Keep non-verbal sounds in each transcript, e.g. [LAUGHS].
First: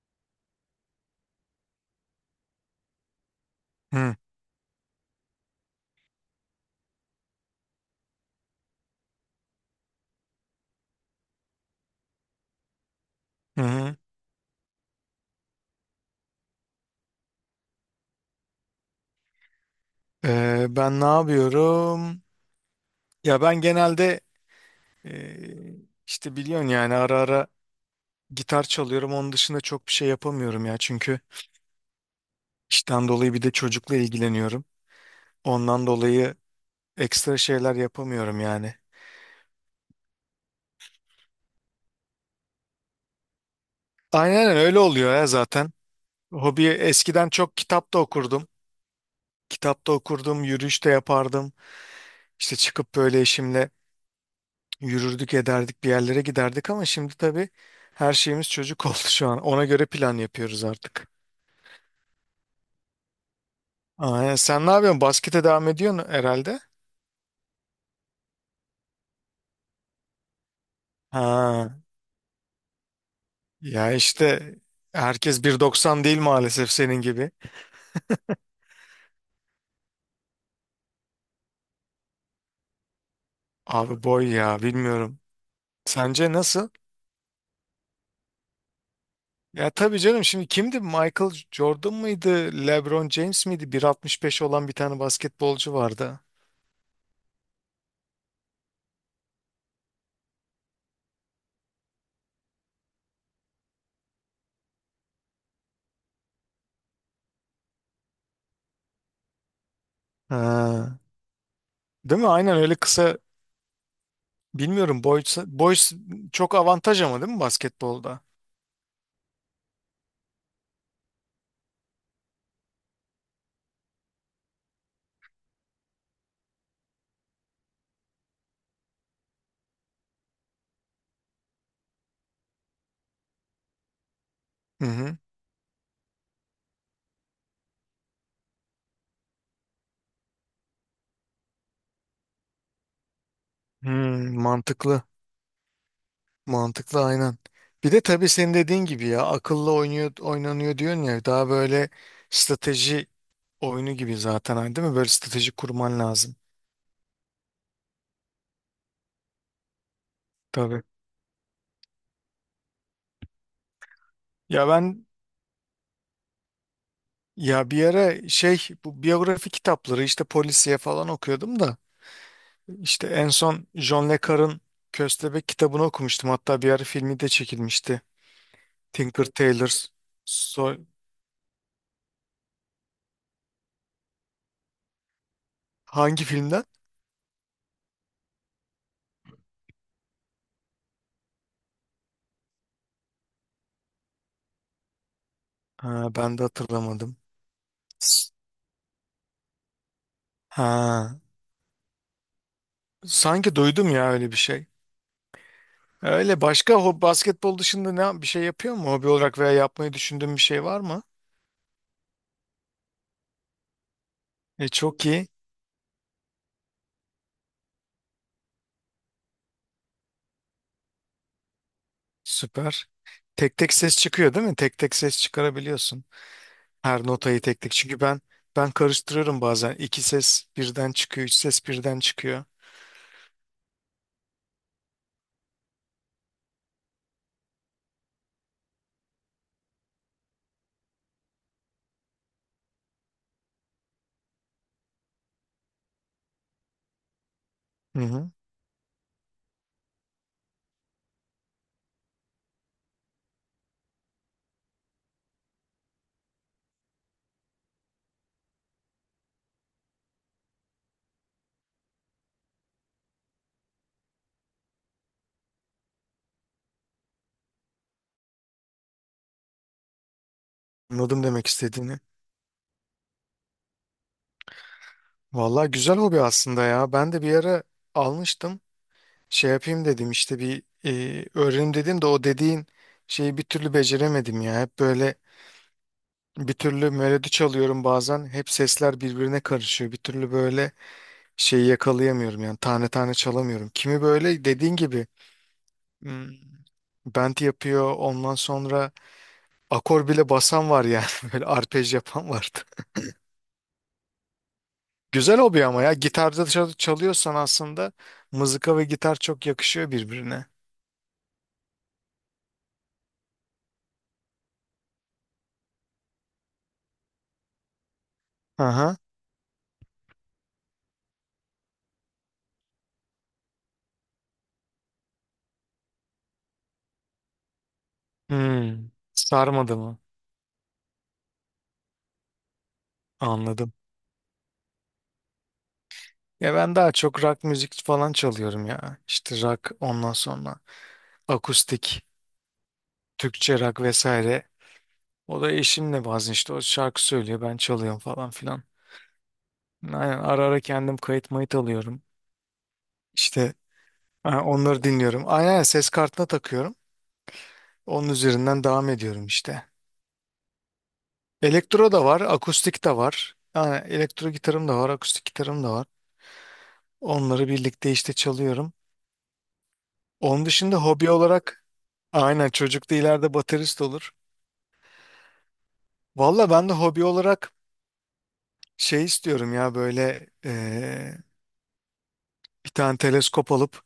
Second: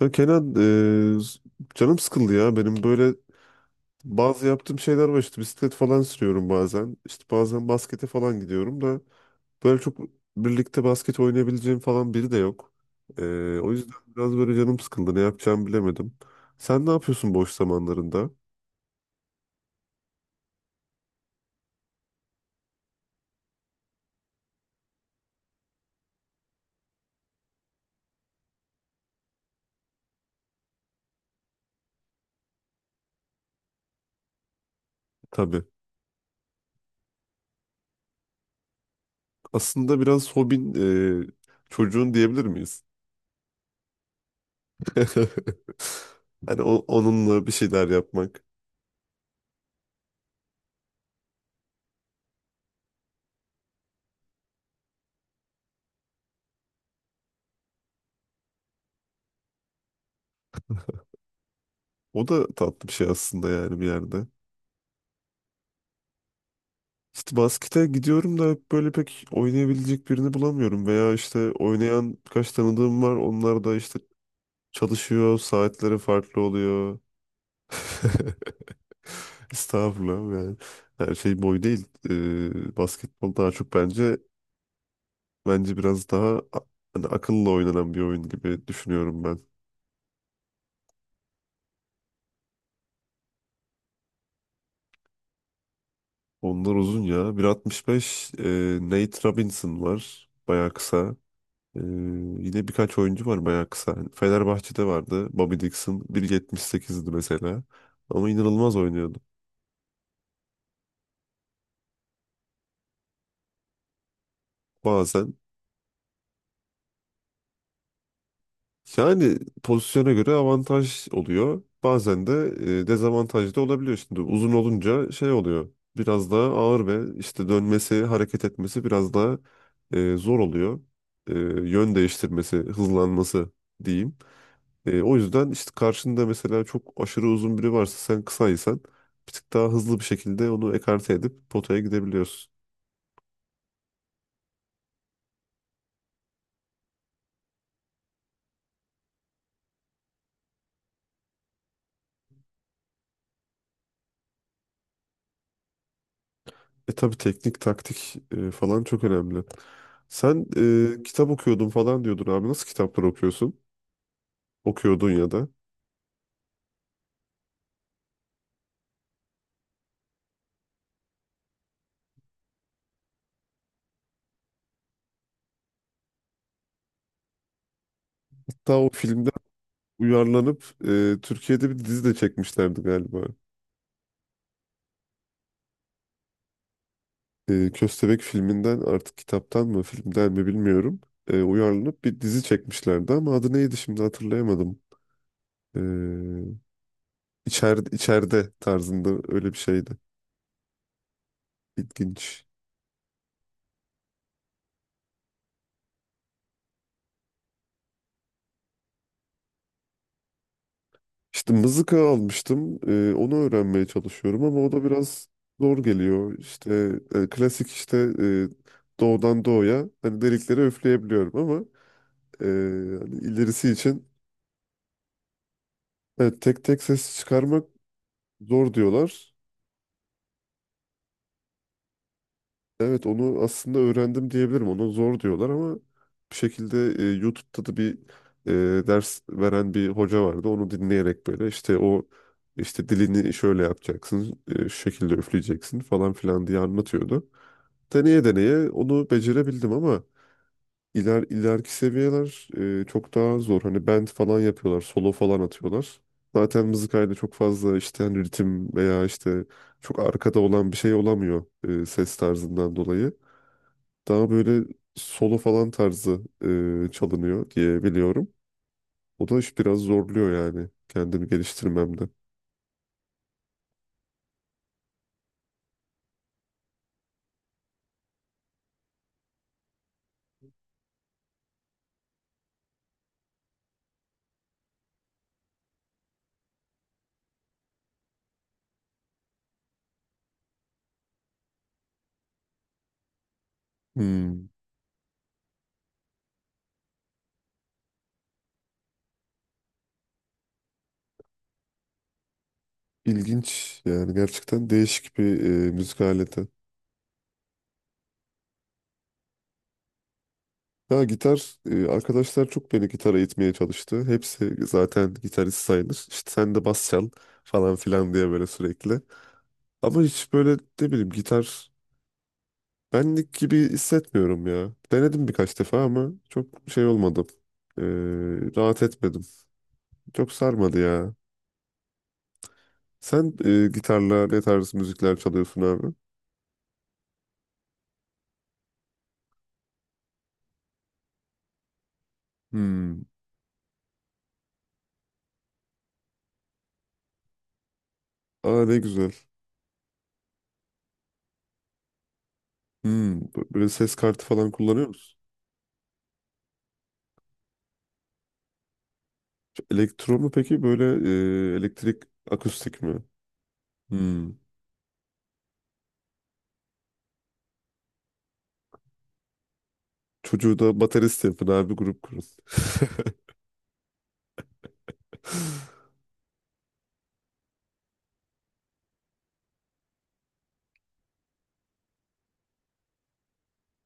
Ya Kenan, canım sıkıldı ya benim böyle Hı bazı yaptığım şeyler var işte bisiklet falan sürüyorum bazen işte bazen baskete falan gidiyorum da böyle çok birlikte basket oynayabileceğim falan biri de yok. Hı. O yüzden Hı. biraz böyle canım sıkıldı ne yapacağımı bilemedim. Sen ne yapıyorsun boş zamanlarında? Ben ne yapıyorum? Ya ben genelde, e, işte biliyorsun yani ara ara gitar çalıyorum. Onun dışında çok bir şey yapamıyorum ya. Çünkü işten dolayı bir de çocukla ilgileniyorum. Tabii Ondan dolayı ekstra şeyler yapamıyorum yani. aslında biraz hobin eee, çocuğun diyebilir miyiz? Aynen öyle oluyor ya zaten. [LAUGHS] Hani Hobi eskiden onunla bir çok şeyler kitap da yapmak okurdum. Kitap da okurdum, yürüyüş de yapardım. İşte çıkıp böyle eşimle yürürdük ederdik, bir yerlere giderdik ama şimdi tabii her şeyimiz çocuk [LAUGHS] oldu şu an. Ona göre plan yapıyoruz artık. o da tatlı bir şey aslında yani bir yerde. Aa, sen ne yapıyorsun? Baskete devam ediyorsun herhalde. İşte baskete gidiyorum da hep böyle pek oynayabilecek birini bulamıyorum. Veya işte Ha, oynayan kaç tanıdığım var. Onlar da ya işte işte çalışıyor, herkes bir saatleri doksan değil farklı maalesef senin oluyor. gibi. [LAUGHS] Estağfurullah yani. Her şey boy değil. Basketbol daha çok Abi bence boy ya bilmiyorum. bence Sence nasıl? hani akılla oynanan bir oyun gibi düşünüyorum ben. Ya tabii canım, şimdi kimdi? Michael Jordan mıydı? LeBron James miydi? 1,65 olan bir tane basketbolcu vardı. Onlar uzun ya. 1,65 Nate Robinson var. Bayağı kısa. Ee, Yine birkaç oyuncu var bayağı kısa. Fenerbahçe'de vardı. Bobby Dixon 1,78'di mesela. Ama inanılmaz oynuyordu. Ha, değil mi? Aynen öyle kısa. Bilmiyorum, boy Bazen boy çok avantaj ama değil mi basketbolda? yani pozisyona göre avantaj oluyor. Bazen de dezavantaj da olabiliyor. Şimdi uzun olunca şey oluyor. Biraz daha ağır ve işte dönmesi, hareket etmesi biraz daha zor oluyor. E, Yön değiştirmesi, hızlanması diyeyim. Hı O hı. yüzden işte karşında mesela çok aşırı uzun biri varsa sen kısaysan bir tık daha hızlı bir şekilde onu ekarte edip potaya gidebiliyorsun. Hmm, mantıklı. Mantıklı aynen. Bir de tabii senin dediğin gibi ya, akıllı oynuyor oynanıyor diyorsun ya, daha böyle strateji oyunu gibi zaten hani değil mi? Böyle strateji kurman lazım. Tabii teknik, taktik falan çok önemli. Sen Tabii. Kitap okuyordun falan diyordun abi. Nasıl kitaplar okuyorsun? Ya ben Okuyordun ya da. ya bir ara şey, bu biyografi kitapları, işte polisiye falan okuyordum da işte en son John Le Carre'ın Köstebek kitabını okumuştum. Hatta bir ara filmi de çekilmişti. Hatta o Tinker filmden Tailor. uyarlanıp Türkiye'de bir dizi de çekmişlerdi galiba. Hangi filmden? Köstebek filminden artık kitaptan mı filmden mi bilmiyorum. Uyarlanıp bir dizi çekmişlerdi ama adı neydi şimdi hatırlayamadım. E, Ha, ben de hatırlamadım. İçeride, içeride tarzında öyle bir şeydi. Ha, İlginç. sanki duydum ya öyle bir şey. Basketbol dışında ne bir şey yapıyor mu? Hobi olarak veya yapmayı düşündüğün bir şey var mı? İşte mızıka almıştım. Onu öğrenmeye çalışıyorum ama o da Çok biraz iyi. zor geliyor. İşte klasik işte doğudan doğuya hani delikleri üfleyebiliyorum ama e, Süper. hani Tek ilerisi tek ses için çıkıyor değil mi? Tek tek ses çıkarabiliyorsun. evet, tek tek Her ses notayı tek çıkarmak tek. Çünkü ben zor diyorlar. karıştırıyorum bazen. İki ses birden çıkıyor, üç ses birden çıkıyor. Evet onu aslında öğrendim diyebilirim. Onu zor diyorlar ama bir şekilde YouTube'da da bir ders veren bir hoca vardı. Onu dinleyerek böyle işte o işte dilini şöyle yapacaksın, şu şekilde üfleyeceksin falan filan diye anlatıyordu. Hı Deneye hı. deneye onu becerebildim ama ileriki seviyeler çok daha zor. Hani band falan yapıyorlar, solo falan atıyorlar. Zaten mızıkayla çok fazla işte hani ritim veya işte çok arkada olan bir şey olamıyor ses tarzından dolayı. Daha böyle solo falan tarzı çalınıyor diye biliyorum. O da iş biraz zorluyor yani Anladım kendimi demek istediğini. geliştirmemde. Vallahi güzel hobi aslında ya. Ben de bir ara almıştım. Şey yapayım dedim, işte bir öğrenim dedim de o dediğin şeyi bir türlü beceremedim ya. Hep böyle bir türlü melodi çalıyorum bazen. Hep sesler birbirine karışıyor. Bir türlü böyle şeyi yakalayamıyorum yani, tane tane çalamıyorum. Kimi böyle Hmm, dediğin gibi hmm, bend yapıyor, ondan sonra akor bile basan var yani [LAUGHS] böyle arpej yapan vardı. ilginç yani gerçekten değişik Güzel bir hobi ama ya, müzik gitarda aleti. Çalıyorsan aslında mızıka ve gitar çok yakışıyor birbirine. Ya gitar arkadaşlar çok beni gitara itmeye çalıştı. Hepsi zaten gitarist sayılır. İşte sen de bas çal falan filan diye böyle Aha. sürekli. Ama hiç böyle ne bileyim gitar benlik gibi hissetmiyorum ya. Denedim birkaç defa ama çok şey olmadı. E, Rahat Hmm. etmedim. Sarmadı mı? Çok sarmadı ya. Sen Anladım. gitarla ne tarz müzikler çalıyorsun abi? Ya ben daha çok rock müzik falan çalıyorum ya. İşte rock, ondan sonra akustik, Hmm. Türkçe rock vesaire. O da eşimle bazen, işte o şarkı söylüyor, ben çalıyorum falan filan. Aa ne güzel. Aynen, ara ara kendim kayıt mayıt alıyorum. Hmm. İşte Böyle ses kartı ha, falan onları kullanıyor musun? dinliyorum. Aynen ses kartına takıyorum. Onun üzerinden devam ediyorum işte. Elektro mu peki? Böyle Elektro da elektrik var, akustik akustik de mi? var. Yani elektro Hmm. gitarım da var, akustik gitarım da var. Onları birlikte işte çalıyorum. Onun Çocuğu dışında da hobi baterist yapın olarak, abi grup kurun. [LAUGHS] aynen, çocuk da ileride baterist olur. Valla ben de hobi olarak şey istiyorum ya, böyle bir tane teleskop alıp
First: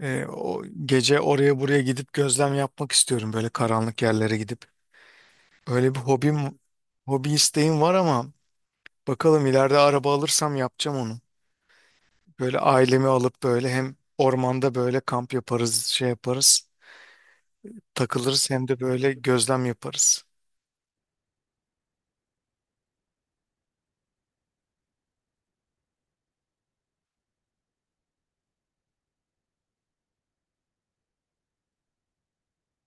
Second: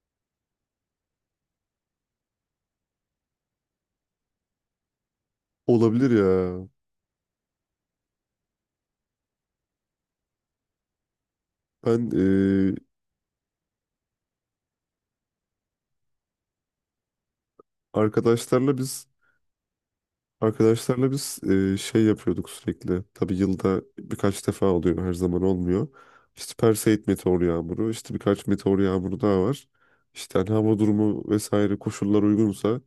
o gece oraya buraya gidip gözlem yapmak istiyorum, böyle karanlık yerlere gidip. Öyle bir Olabilir ya. hobim, hobi isteğim var ama bakalım ileride araba alırsam yapacağım onu. Ben e, Böyle ailemi alıp, böyle hem ormanda böyle kamp yaparız, şey yaparız, takılırız, hem arkadaşlarla de biz böyle gözlem yaparız. Arkadaşlarla biz şey yapıyorduk sürekli. Tabii yılda birkaç defa oluyor, her zaman olmuyor. İşte Perseid meteor yağmuru, işte birkaç meteor yağmuru daha var. İşte hani hava durumu vesaire koşullar uygunsa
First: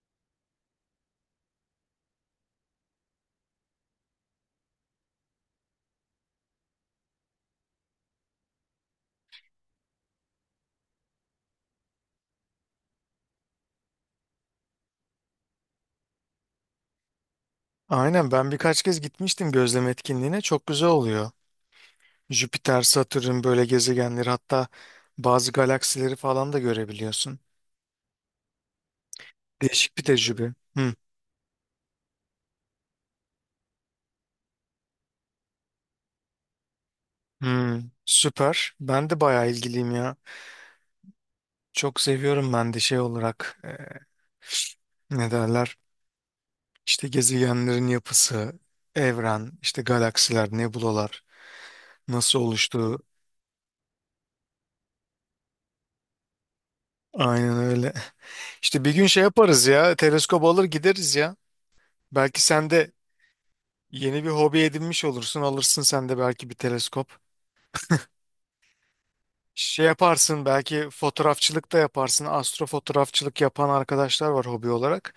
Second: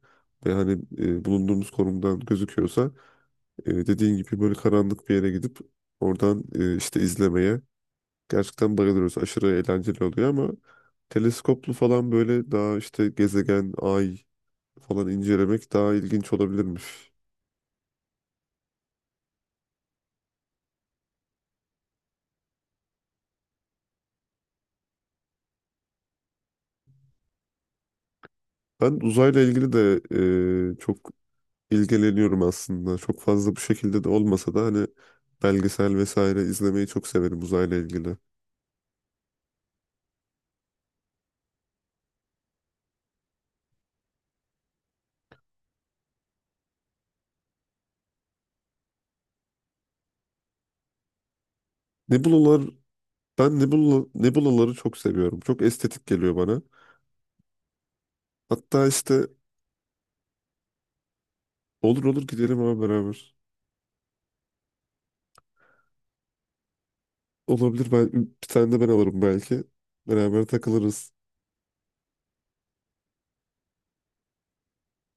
ve hani bulunduğumuz konumdan gözüküyorsa dediğin gibi böyle karanlık bir yere gidip oradan işte izlemeye gerçekten bayılıyoruz. Aşırı eğlenceli oluyor ama teleskoplu falan böyle daha işte gezegen, ay falan incelemek daha ilginç olabilirmiş. Aynen, ben birkaç kez gitmiştim gözlem etkinliğine, çok güzel oluyor. Jüpiter, Satürn böyle gezegenleri, hatta bazı galaksileri falan da görebiliyorsun. Ben uzayla ilgili Değişik de bir tecrübe. Hı. çok ilgileniyorum aslında. Çok fazla bu şekilde de olmasa da hani belgesel vesaire izlemeyi çok severim uzayla Hı. ilgili. Süper. Ben de bayağı ilgiliyim ya. Çok seviyorum ben de, şey olarak, ne derler? İşte gezegenlerin yapısı, evren, işte galaksiler, nebulalar nasıl Nebulalar, oluştuğu. Nebulaları çok seviyorum. Çok estetik geliyor bana. Aynen öyle. [LAUGHS] İşte Hatta bir gün şey işte yaparız ya. Teleskop alır gideriz ya. olur olur Belki gidelim sen ama de beraber. yeni bir hobi edinmiş olursun. Alırsın sen de belki bir teleskop. Olabilir ben bir tane de ben alırım belki. Şey Beraber yaparsın, belki takılırız. fotoğrafçılık da yaparsın. Astrofotoğrafçılık yapan arkadaşlar var hobi olarak.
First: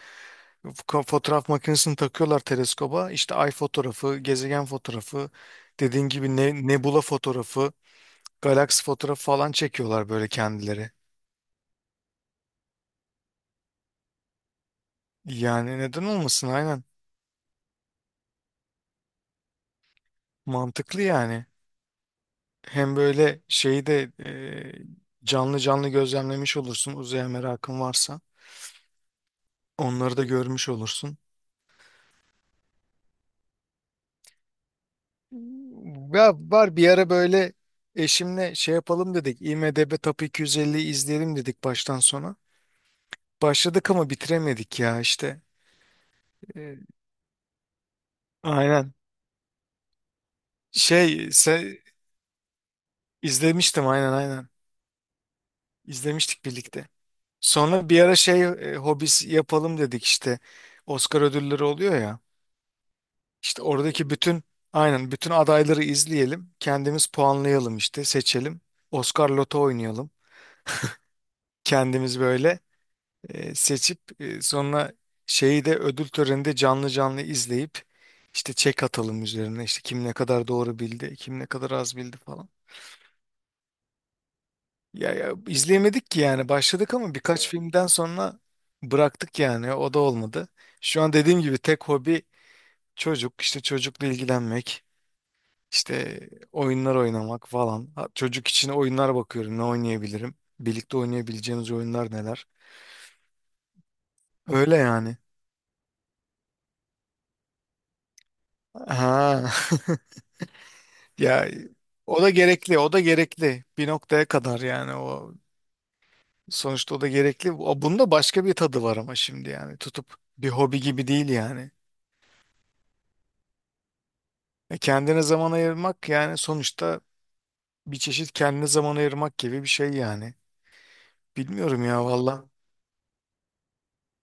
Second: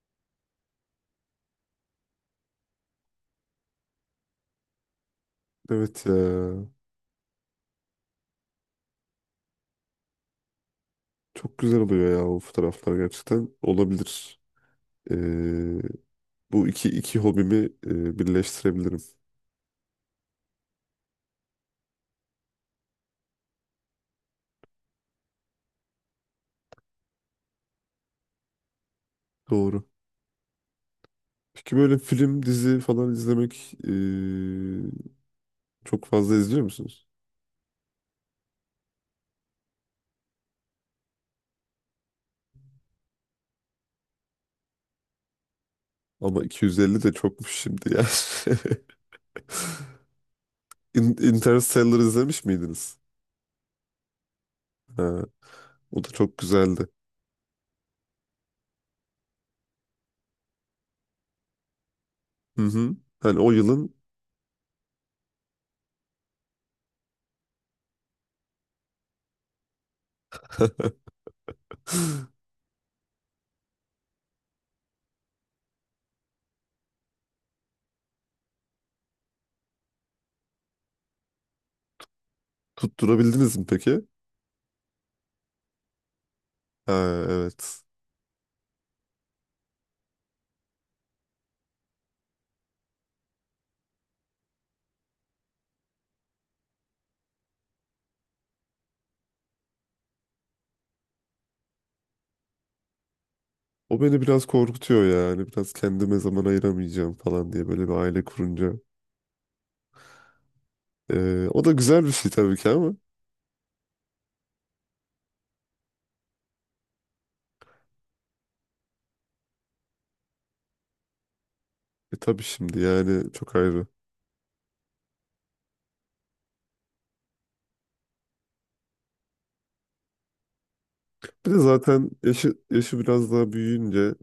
Fotoğraf makinesini takıyorlar teleskoba. İşte ay fotoğrafı, gezegen fotoğrafı, Evet dediğin ya. gibi ne, nebula fotoğrafı, galaksi fotoğrafı falan çekiyorlar böyle kendileri. Çok güzel oluyor ya o fotoğraflar gerçekten. Olabilir. E, Yani neden olmasın, Bu aynen. iki hobimi birleştirebilirim. Mantıklı yani. Hem böyle şeyi de canlı canlı gözlemlemiş olursun uzaya merakın varsa. Doğru. Onları da görmüş olursun. Peki böyle film, dizi falan izlemek çok Ya fazla izliyor var bir musunuz? ara böyle, eşimle şey yapalım dedik. IMDb Top 250'yi izleyelim dedik baştan sona. Başladık ama bitiremedik ya işte. Ama iki Ee, yüz elli de çokmuş şimdi ya. [LAUGHS] aynen. Şey se- Interstellar izlemiş miydiniz? izlemiştim aynen aynen. Ha, o da çok İzlemiştik güzeldi. birlikte. Sonra bir ara şey, hobis yapalım dedik işte. Oscar ödülleri oluyor ya. Hı hı. Hani o İşte yılın oradaki bütün, aynen, bütün adayları izleyelim. Kendimiz puanlayalım, işte seçelim. Oscar Loto oynayalım. Kendimiz böyle seçip sonra şeyi de ödül töreninde canlı canlı izleyip işte çek atalım üzerine, işte kim ne kadar doğru bildi, kim ne kadar az bildi falan. tutturabildiniz mi peki? Ya, ya izleyemedik ki yani, başladık ama Ha, birkaç, evet, evet. filmden sonra bıraktık yani, o da olmadı. Şu an dediğim gibi tek hobi çocuk, işte çocukla ilgilenmek, işte oyunlar oynamak falan. Ha, çocuk için oyunlar bakıyorum ne oynayabilirim. Birlikte oynayabileceğimiz oyunlar neler. O beni biraz Öyle korkutuyor yani. yani. Biraz kendime zaman ayıramayacağım falan diye böyle bir aile kurunca. Ha. [LAUGHS] Ya, O da güzel bir o şey da tabii ki gerekli, o ama. da gerekli. Bir noktaya kadar yani, o sonuçta o da gerekli. O bunda başka bir tadı var ama şimdi yani, tutup bir hobi gibi değil yani. Tabii şimdi yani çok ayrı. Kendine zaman ayırmak yani sonuçta, bir çeşit kendine zaman ayırmak gibi bir şey yani. Bir de Bilmiyorum ya zaten valla. yaşı biraz daha büyüyünce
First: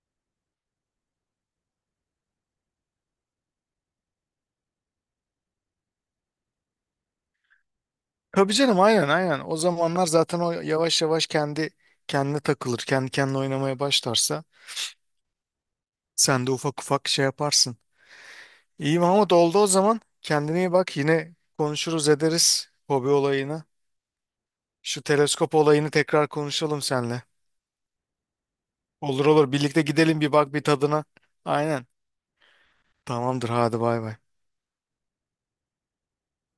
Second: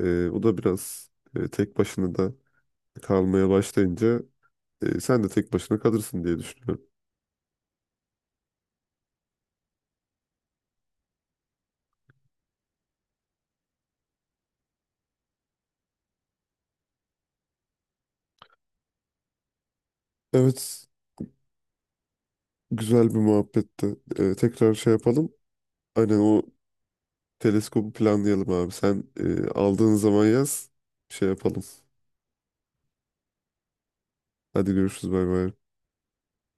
O da biraz tek başına da kalmaya başlayınca sen de tek başına kalırsın diye düşünüyorum. Tabii canım, aynen aynen. O zamanlar zaten o yavaş yavaş kendi kendine takılır. Kendi kendine oynamaya başlarsa sen de ufak ufak şey yaparsın. İyi Mahmut oldu o zaman. Kendine iyi Evet, bak, yine konuşuruz ederiz hobi güzel bir olayına. muhabbetti. Tekrar şey Şu yapalım. teleskop olayını Aynen tekrar o konuşalım seninle. teleskobu planlayalım abi. Sen Olur olur birlikte aldığın gidelim zaman bir, bak bir yaz, tadına. şey yapalım. Aynen. Tamamdır hadi bay bay. Hadi görüşürüz, bay bay.